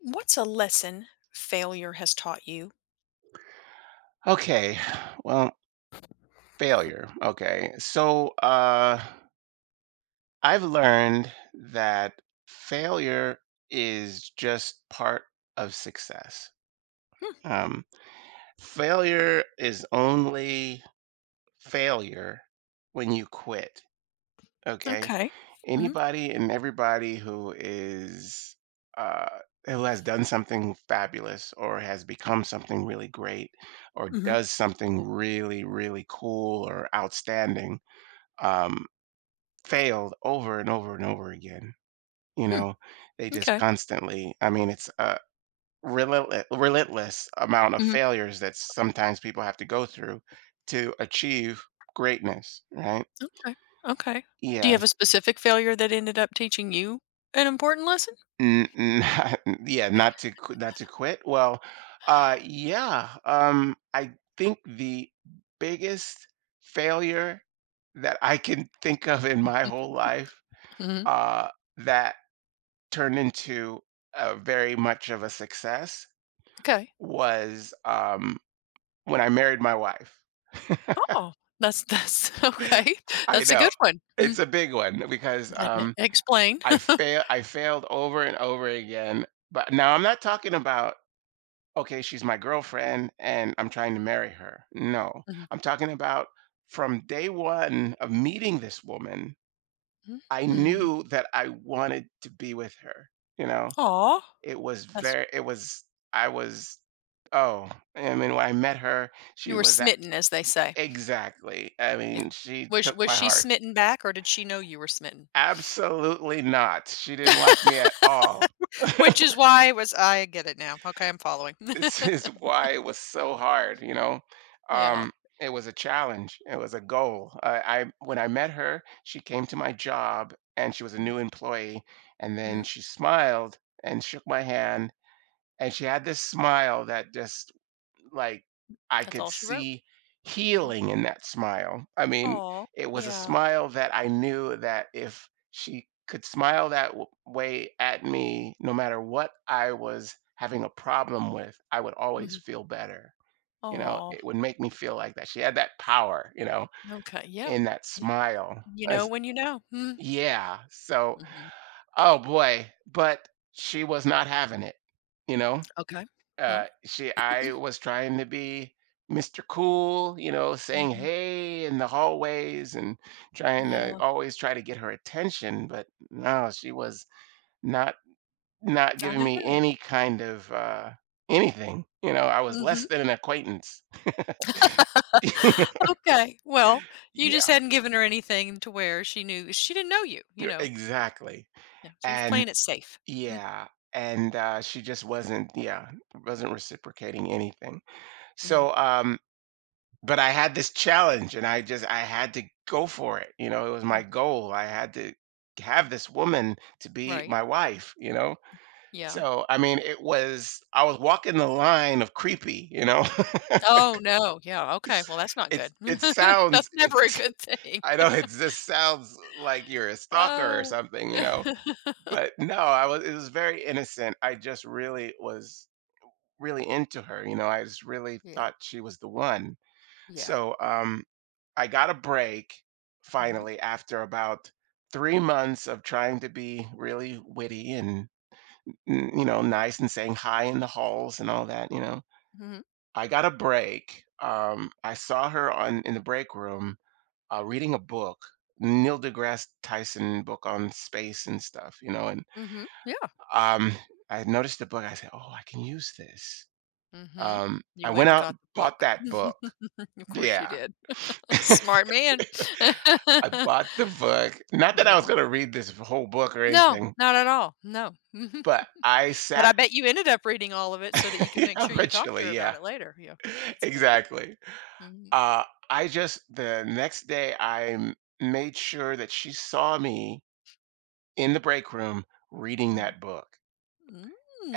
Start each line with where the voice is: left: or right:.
left: What's a lesson failure has taught you?
right: Okay. Well, failure. Okay. So I've learned that failure is just part of success.
left: Hmm,
right: Um Failure is only failure when you quit. Okay?
left: okay. Mhm,
right: Anybody and everybody who is uh who has done something fabulous or has become something really great or
left: mhm,
right: does something really really cool or outstanding um, failed over and over and over again. You
left: hmm,
right: know, they just
left: m'kay,
right: constantly, I mean, it's a relentless, relentless amount of
left: mhm,
right: failures that sometimes people have to go through to achieve greatness, right?
left: m'kay, okay. Do
right: Yeah.
left: you have a specific failure that ended up teaching you an important lesson?
right: N- n- yeah, not to not to quit. Well, uh, I think the biggest failure that I can think of in my
left: Mm,
right: whole life
left: mhm,
right: uh that turned into a very much of a success
left: m'kay.
right: was, when I married my wife.
left: Oh, that's okay.
right: I
left: That's a
right: know.
left: good one. Mm,
right: It's a big one because,
left: and e explain.
right: I failed over and over again, but now I'm not talking about, "Okay, she's my girlfriend and I'm trying to marry her." No, I'm talking about from day 1 of meeting this woman,
left: Mhm,
right: I
left: mhm.
right: knew that I wanted to be with her, you know?
left: Aw,
right: It was
left: that's
right: very it was I was oh, I mean, when I met her,
left: you
right: she
left: were
right: was a
left: smitten, as they say.
right: exactly. I
left: Yeah.
right: mean, she
left: Was
right: took
left: was
right: my
left: she
right: heart.
left: smitten back, or did she know you were smitten?
right: Absolutely not. She didn't like me at all.
left: Which is why it was I get it now. Okay, I'm following.
right: This is why it was so hard, you know?
left: Yeah.
right: Um, it was a challenge. It was a goal. I when I met her, she came to my job and she was a new employee, and then
left: Mhm.
right: she smiled and shook my hand, and she had this smile that just like I
left: That's
right: could
left: all she wrote.
right: see
left: Mhm.
right: healing in that smile. I mean,
left: Aw,
right: it was a
left: yeah.
right: smile that I knew that if she could smile that way at me, no matter what I was having a problem with, I would always
left: Mhm.
right: feel better. You know,
left: Aw,
right: it would make me feel like that. She had that power, you know,
left: okay, yeah.
right: in that
left: Yeah.
right: smile.
left: You know
right: As,
left: when you know. Mm.
right: yeah. So,
left: Mhm.
right: oh boy, but she was not having it, you know?
left: Okay. Well.
right: She I was trying to be Mr. Cool, you know, saying
left: Mhm.
right: "Hey" in the hallways and trying to
left: Yeah.
right: always try to get her attention, but no, she was not not
left: Not
right: giving me
left: having it.
right: any kind of, anything, you know, I was less
left: Mhm.
right: than an acquaintance.
left: Okay, well, you just
right: Yeah,
left: hadn't given her anything to where she knew she didn't know you,
right: e
left: you know?
right: exactly,
left: Yeah. She was
right: and
left: playing it safe. Mm.
right: yeah, and, she just wasn't yeah, wasn't reciprocating anything.
left: Mhm.
right: So, but I had this challenge and I had to go for it. You know, it was
left: Mm,
right: my goal. I had to have this woman to be
left: right,
right: my wife, you know?
left: yeah.
right: So, I mean, it was I was walking the line of creepy, you know?
left: Oh, no, yeah, okay, well, that's not
right: It's
left: good.
right: it sounds
left: That's never a
right: it's
left: good thing.
right: I know it just sounds like you're a stalker or
left: Oh.
right: something, you know? But no, I was it was very innocent. I just really was really into her, you know. I just really
left: Yeah,
right: thought she was the one.
left: yeah.
right: So, I got a break
left: Mhm.
right: finally after about 3 months of trying to be really witty and you know nice and saying hi in the halls and all that. You know,
left: Mhm.
right: I got a break. I saw her on in the break room reading a book, Neil deGrasse Tyson book on space and stuff. You know, and
left: Mhm. Yeah.
right: um, I noticed the book. I said, "Oh, I can use this."
left: Mhm.
right: I
left: You
right: went
left: went and
right: out
left: got
right: and
left: the
right: bought
left: book.
right: that book.
left: Of course you
right: Yeah.
left: did. Smart man.
right: I bought the book. Not that I was
left: Yeah.
right: gonna read this whole book or
left: No,
right: anything,
left: not at all. No.
right: but I
left: But
right: sat
left: I bet you ended up reading all of it so that you could
right: yeah,
left: make sure you talked to
right: eventually,
left: her about
right: yeah.
left: it later. Yeah. That's good.
right: Exactly.
left: Mhm.
right: Uh, I just the next day, made sure that she saw me in the break room reading
left: Mhm.
right: that book.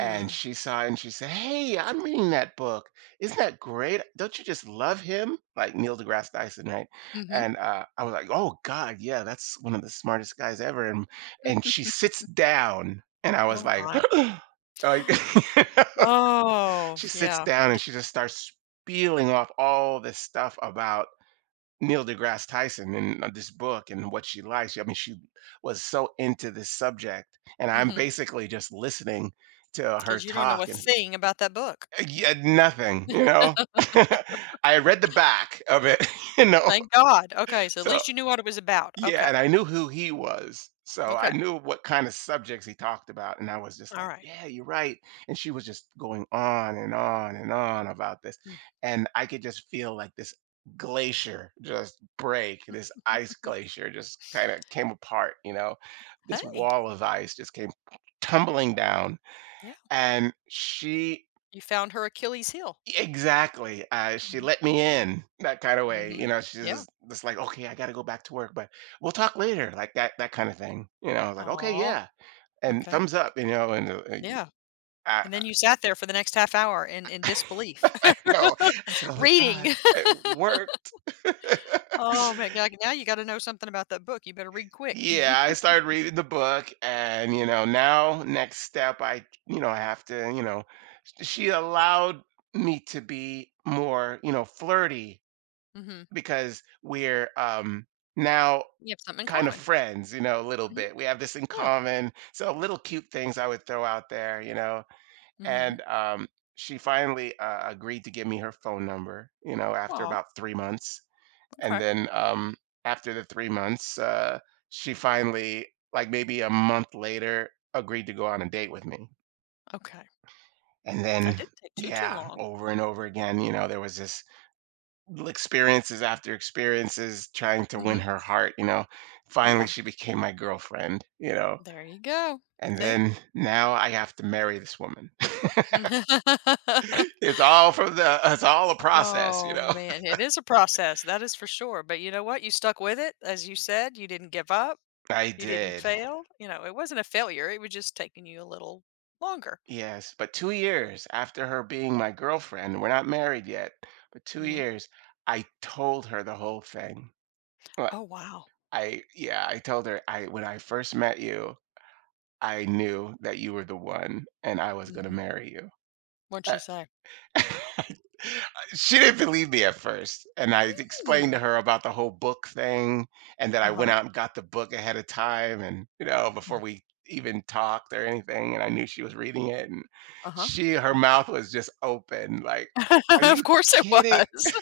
right: And she saw it and she said, "Hey, I'm reading that book. Isn't that great? Don't you just love him?" Like Neil deGrasse Tyson, right?
left: Mhm.
right: And I was like, "Oh God, yeah, that's one of the smartest guys ever." And she sits down, and I was
left: Oh
right: like,
left: my.
right: like
left: Oh,
right: she sits
left: yeah.
right: down and
left: D
right: she just starts spieling off all this stuff about Neil deGrasse Tyson and this book and what she likes. I mean, she was so into this subject, and I'm
left: Mhm.
right: basically just listening to her
left: 'Cause you don't know a
right: talk and
left: thing about that book.
right: yeah, nothing, you know? I read the back of it, you know?
left: Thank God. Okay, so at
right: So,
left: least you knew what it was about.
right: yeah, and
left: Okay.
right: I knew who he was. So I
left: Okay.
right: knew what kind of subjects he talked about. And I was just like,
left: Alright.
right: yeah, you're right. And she was just going on and on and on about this. And I could just feel like this glacier just break, this ice glacier just kind of came apart, you know? This
left: Hey.
right: wall of ice just came tumbling down.
left: Yeah.
right: And she
left: You found her Achilles heel.
right: exactly, she
left: Mhm.
right: let me in, that kind of way, you
left: Mhm.
right: know, she's
left: Yeah.
right: just like, "Okay, I gotta go back to work, but we'll talk later," that kind of thing, you know, I was like, "Okay,
left: Oh.
right: yeah," and
left: Okay.
right: thumbs up, you know, and,
left: Yeah,
right: I
left: and then you sat there for the next half hour in disbelief.
right: I know, I said, "Oh my god,
left: Reading.
right: it worked."
left: Oh my god, now you gotta know something about that book, you better read quick.
right: Yeah, I started reading the book and, you know, now next step, I have to, you know she allowed me to be more, you know, flirty
left: Mhm.
right: because we're, now
left: You have something in
right: kind of
left: common.
right: friends, you know, a little
left: Mhm.
right: bit. We have this in
left: Yeah.
right: common. So little cute things I would throw out there, you know.
left: Mhm.
right: And she finally agreed to give me her phone number, you know, after
left: Oh.
right: about 3 months. And
left: Okay.
right: then after the 3 months, she finally, like maybe a month later, agreed to go on a date with me.
left: Okay.
right: And then,
left: That didn't take too, too
right: yeah,
left: long.
right: over and over again, you know, there was this little experiences after experiences trying to win
left: Mhm.
right: her heart, you know finally
left: Yeah.
right: she became my girlfriend you know.
left: There you go.
right: And
left: See?
right: then now I have to marry this woman. It's all a process, you
left: Oh,
right: know?
left: man, it is a process, that is for sure, but you know what? You stuck with it, as you said, you didn't give up,
right: I
left: you didn't
right: did.
left: fail, you know, it wasn't a failure, it was just taking you a little longer.
right: Yes, but 2 years after her being my girlfriend, we're not married yet, but 2
left: Mhm.
right: years, I told her the whole thing. But
left: Oh, wow.
right: I yeah, I told her, "I when I first met you, I knew that you were the one, and I was gonna
left: Mhm.
right: marry you."
left: What'd she say?
right: Uh She didn't believe me at first, and I explained to
left: "Hmm,
right: her about the whole book thing, and that I went
left: uh-huh,
right: out and got the book ahead of time, and you know, before we even talked or anything, and I knew she was reading it, and
left: uh-huh."
right: she her mouth was just open, like, "Are
left: Of
right: you
left: course it
right: kidding?
left: was.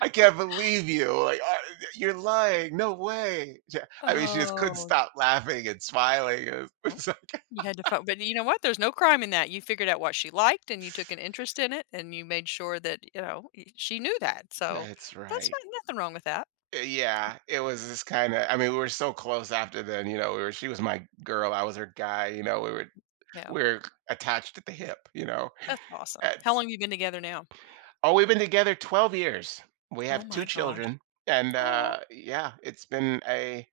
right: I can't believe you! Like, you're lying! No way!" Yeah, I mean, she just couldn't
left: Oh,
right: stop laughing and smiling. It was, it
left: well,
right: was like,
left: you had to find. But you know what? There's no crime in that, you figured out what she liked, and you took an interest in it, and you made sure that, you know, y she knew that, so
right: "That's
left: that's
right: right."
left: not nothing wrong with that.
right: Yeah, it was this kinda I mean, we were so close after then, you know, we were she was my girl, I was her guy, you know, we were
left: Yeah.
right: we were attached at the hip, you know?
left: That's awesome.
right: And
left: How long have you been together now?
right: Oh, we've been together 12 years. We
left: Oh
right: have 2
left: my gosh.
right: children, and,
left: Oh,
right: yeah, it's been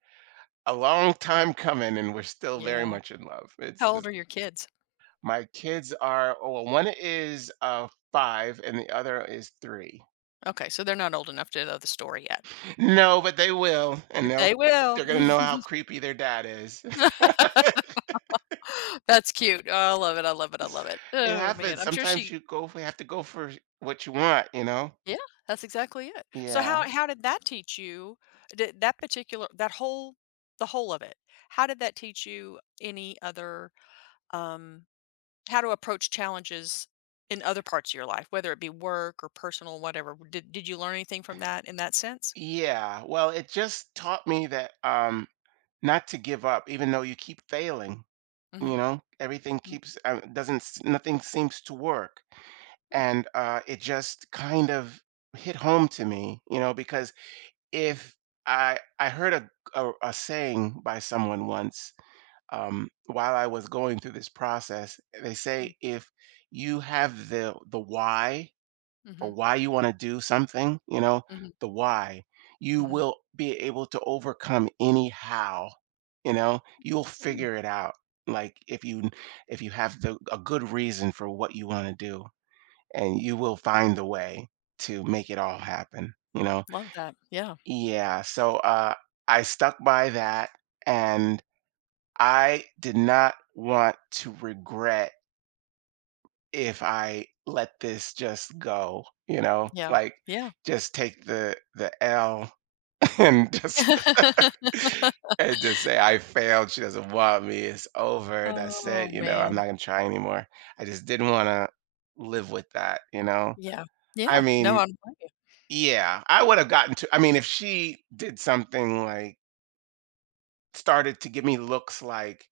right: a long time coming, and we're still very
left: yeah.
right: much in love. It's
left: How old
right: just
left: are your kids?
right: my kids are oh, well, one is, 5 and the other is 3.
left: Okay, so they're not old enough to know the story yet,
right: No, but they will, and
left: but
right: they'll
left: they will.
right: they're gonna know how creepy their dad is.
left: That's cute. Oh, I love it. I love it. I love it.
right: It
left: Oh man,
right: happens.
left: I'm sure
right: Sometimes
left: she.
right: you go for have to go for what you want, you know?
left: Yeah, that's exactly it. So
right: Yeah.
left: how did that teach you? Did that particular that whole the whole of it? How did that teach you any other um how to approach challenges in other parts of your life, whether it be work or personal, whatever. Did you learn anything from that in that sense?
right: Yeah. Well, it just taught me that not to give up even though you keep failing, you
left: Mhm.
right: know? Everything
left: Mm,
right: keeps doesn't s- nothing seems to work.
left: huh,
right: And it just kind of hit home to me, you know, because if I heard a a saying by someone once while I was going through this process, they
left: mm.
right: say if you have the why for
left: Mhm.
right: why you want to do something, you know,
left: Mhm.
right: the why, you
left: Mhm.
right: will be able to overcome any how, you know, you'll
left: Hmm,
right: figure it out. Like if you have the a good reason for what you want to do and you will find the way to make it all happen, you know.
left: love that. Yeah.
right: Yeah, so I stuck by that and I did not want to regret if I let this just go, you know,
left: Yeah.
right: like
left: Yeah.
right: just take the L and just and just say I failed. She doesn't want me. It's over. That's
left: Oh,
right: it. You know, I'm
left: man.
right: not gonna try anymore. I just didn't want to live with that. You know,
left: Yeah.
right: I
left: Yeah. No,
right: mean,
left: I'm with you.
right: yeah, I would have gotten to. I mean, if she did something like started to give me looks like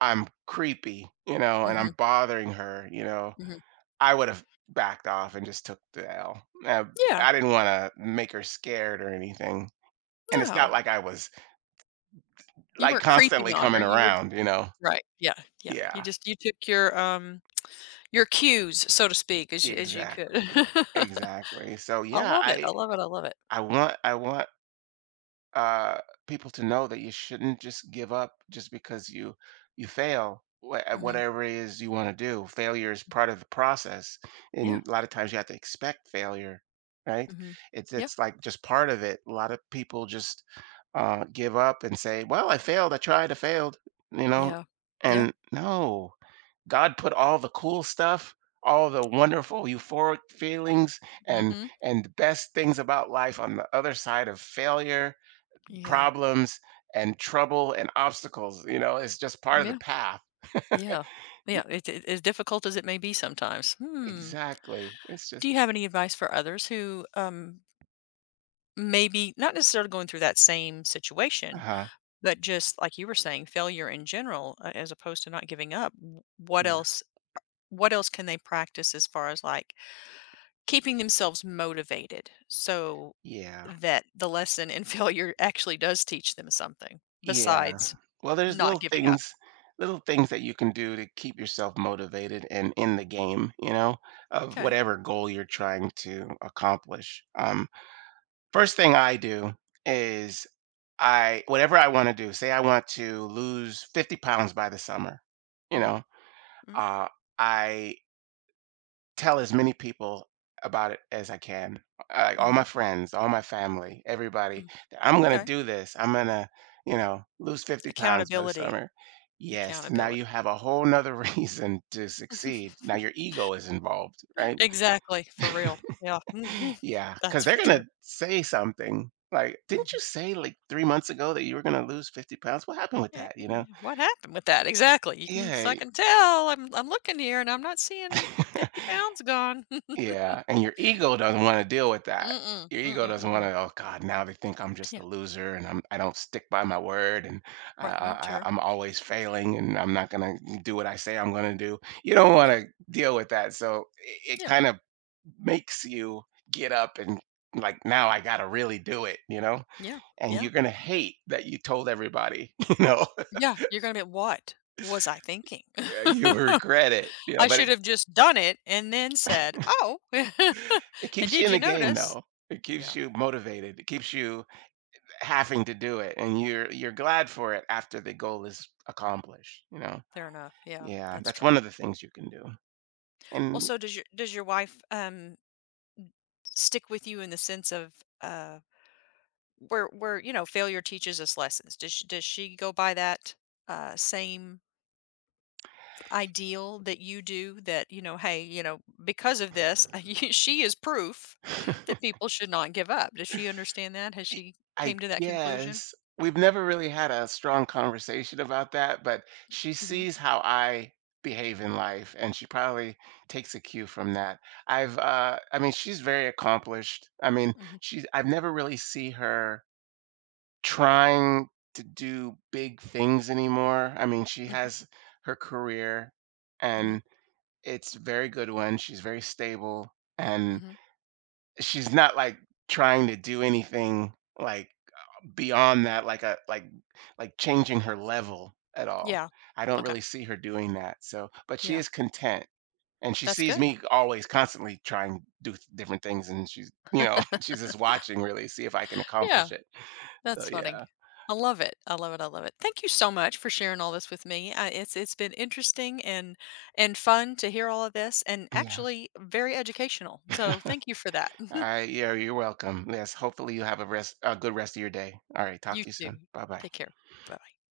right: I'm creepy, you know, and I'm
left: Mhm.
right: bothering her, you know,
left: Mhm.
right: I would have backed off and just took the L.
left: Yeah.
right: I didn't wanna make her scared or anything, and it's not
left: No.
right: like I was,
left: You
right: like,
left: weren't creeping
right: constantly
left: on
right: coming
left: her. You were
right: around, you know?
left: right. Yeah. Yeah. You
right: Yeah,
left: just you took your cues, so to speak, as you could.
right: exactly, exactly. So,
left: I
right: yeah,
left: love it.
right: I
left: I love it. I love it.
right: I want I want uh, people to know that you shouldn't just give up just because you at
left: Mhm.
right: whatever it is you want to do. Failure is part of the process,
left: Yeah.
right: and a lot of times you have to expect failure, right?
left: Mhm.
right: It's
left: Yeah,
right: it's like just part of it. A lot of people just give up and say, "Well, I failed. I tried. I failed," you know.
left: yeah, yeah.
right: And no, God put all the cool stuff, all the wonderful euphoric feelings, and
left: Mhm.
right: and the best things about life on the other side of failure,
left: Yeah,
right: problems and trouble and obstacles, you know, it's just part of the
left: yeah,
right: path.
left: yeah, yeah, it as difficult as it may be sometimes. Hmm.
right: Exactly. It's
left: Do
right: just
left: you have any advice for others who, maybe not necessarily going through that same situation,
right: uh-huh.
left: but just like you were saying, failure in general, a as opposed to not giving up, w
right: Yeah.
left: what else can they practice as far as, like, keeping themselves motivated so
right: Yeah.
left: that the lesson in failure actually does teach them something
right: Yeah.
left: besides
right: Well, there's
left: not
right: little
left: giving up?
right: things, little things that you can do to keep yourself motivated and in the game, you know, of
left: Okay.
right: whatever goal you're trying to accomplish. First thing I do is I, whatever I want to do, say I want to lose 50 pounds by the summer, you
left: Mm.
right: know,
left: Mhm.
right: uh, I tell as many people about it as I can. Like
left: Mm.
right: all my
left: Mhm.
right: friends, all my family, everybody,
left: Mm.
right: that I'm gonna
left: Okay.
right: do this. I'm gonna, you know, lose 50 pounds by the
left: Accountability.
right: summer. Yes, now you
left: Accountability.
right: have a whole nother reason to succeed. Now your ego is involved, right?
left: Exactly, for real. Yeah. Mhm.
right: Yeah, because
left: That's
right: they're
left: for
right: gonna
left: sure.
right: say something like, "Didn't you
left: Mhm.
right: say like 3 months ago that you were gonna lose 50 pounds? What happened with
left: Yeah,
right: that?"
left: yeah,
right: You know?
left: yeah. What happened with that? Exactly. You can 'cause
right: Yeah.
left: I can tell I'm looking here and I'm not seeing 50 pounds gone.
right: Yeah, and your ego doesn't wanna deal with that.
left: Mm-mm.
right: Your ego
left: Mm-mm,
right: doesn't wanna,
left: mm-mm.
right: "Oh god, now they think I'm just
left: Yeah.
right: a loser and I don't stick by my word and I
left: Right.
right: I
left: Well,
right: I
left: sure.
right: I'm always failing and I'm not gonna do what I say I'm gonna do." You don't
left: Yeah.
right: wanna deal with that, so it
left: Yeah.
right: kind of makes you get up and, like, "Now I gotta really do it," you know?
left: Yeah.
right: And
left: Yeah.
right: you're gonna hate that you told everybody, you know?
left: Yeah. You're gonna be what was I thinking?
right: Yeah, you regret it, you know,
left: I
right: but
left: should
right: it
left: have just done it and then said, "Oh,
right: it
left: and
right: keeps you
left: did
right: in
left: you
right: the game,
left: notice?"
right: though. It keeps
left: Yeah,
right: you motivated. It keeps you having to do it and you're glad for it after the goal is accomplished, you know?
left: fair enough. Yeah,
right: Yeah,
left: that's
right: that's one
left: true.
right: of the things you can do.
left: Well,
right: And
left: so does your wife, stick with you in the sense of, uh, where, you know, failure teaches us lessons? Does she go by that, same ideal that you do that, you know, "Hey, you know, because of this, you she is proof that people should not give up." Does she understand that? Has
right: y-
left: she
right: I
left: came to that conclusion?
right: guess we've never really had a strong conversation about that, but she
left: Mhm.
right: sees how I behave in life, and she probably takes a cue from that. I've I mean, she's very accomplished. I mean,
left: Mhm.
right: she's I've never really see her trying to do big things anymore. I mean, she
left: Mhm.
right: has her career,
left: Mhm.
right: and it's a very good one. She's very stable, and
left: Mhm.
right: she's not like trying to do anything like beyond that, like a like like changing her level at all.
left: Yeah.
right: I don't
left: Okay.
right: really see her doing that. So, but she
left: Yeah.
right: is content, and she
left: That's
right: sees
left: good.
right: me always constantly trying to do different things, and she's, you know, she's just watching, really see if I can
left: Yeah.
right: accomplish it. So
left: That's funny.
right: yeah.
left: I love it. I love it. I love it. Thank you so much for sharing all this with me. It's been interesting and fun to hear all of this and
right: Yeah,
left: actually very educational. So thank you for that.
right: I yeah, you're welcome. Yes, hopefully you have a good rest of your day. All right, talk
left: You
right: to you soon.
left: too.
right: Bye bye.
left: Take care. Bye.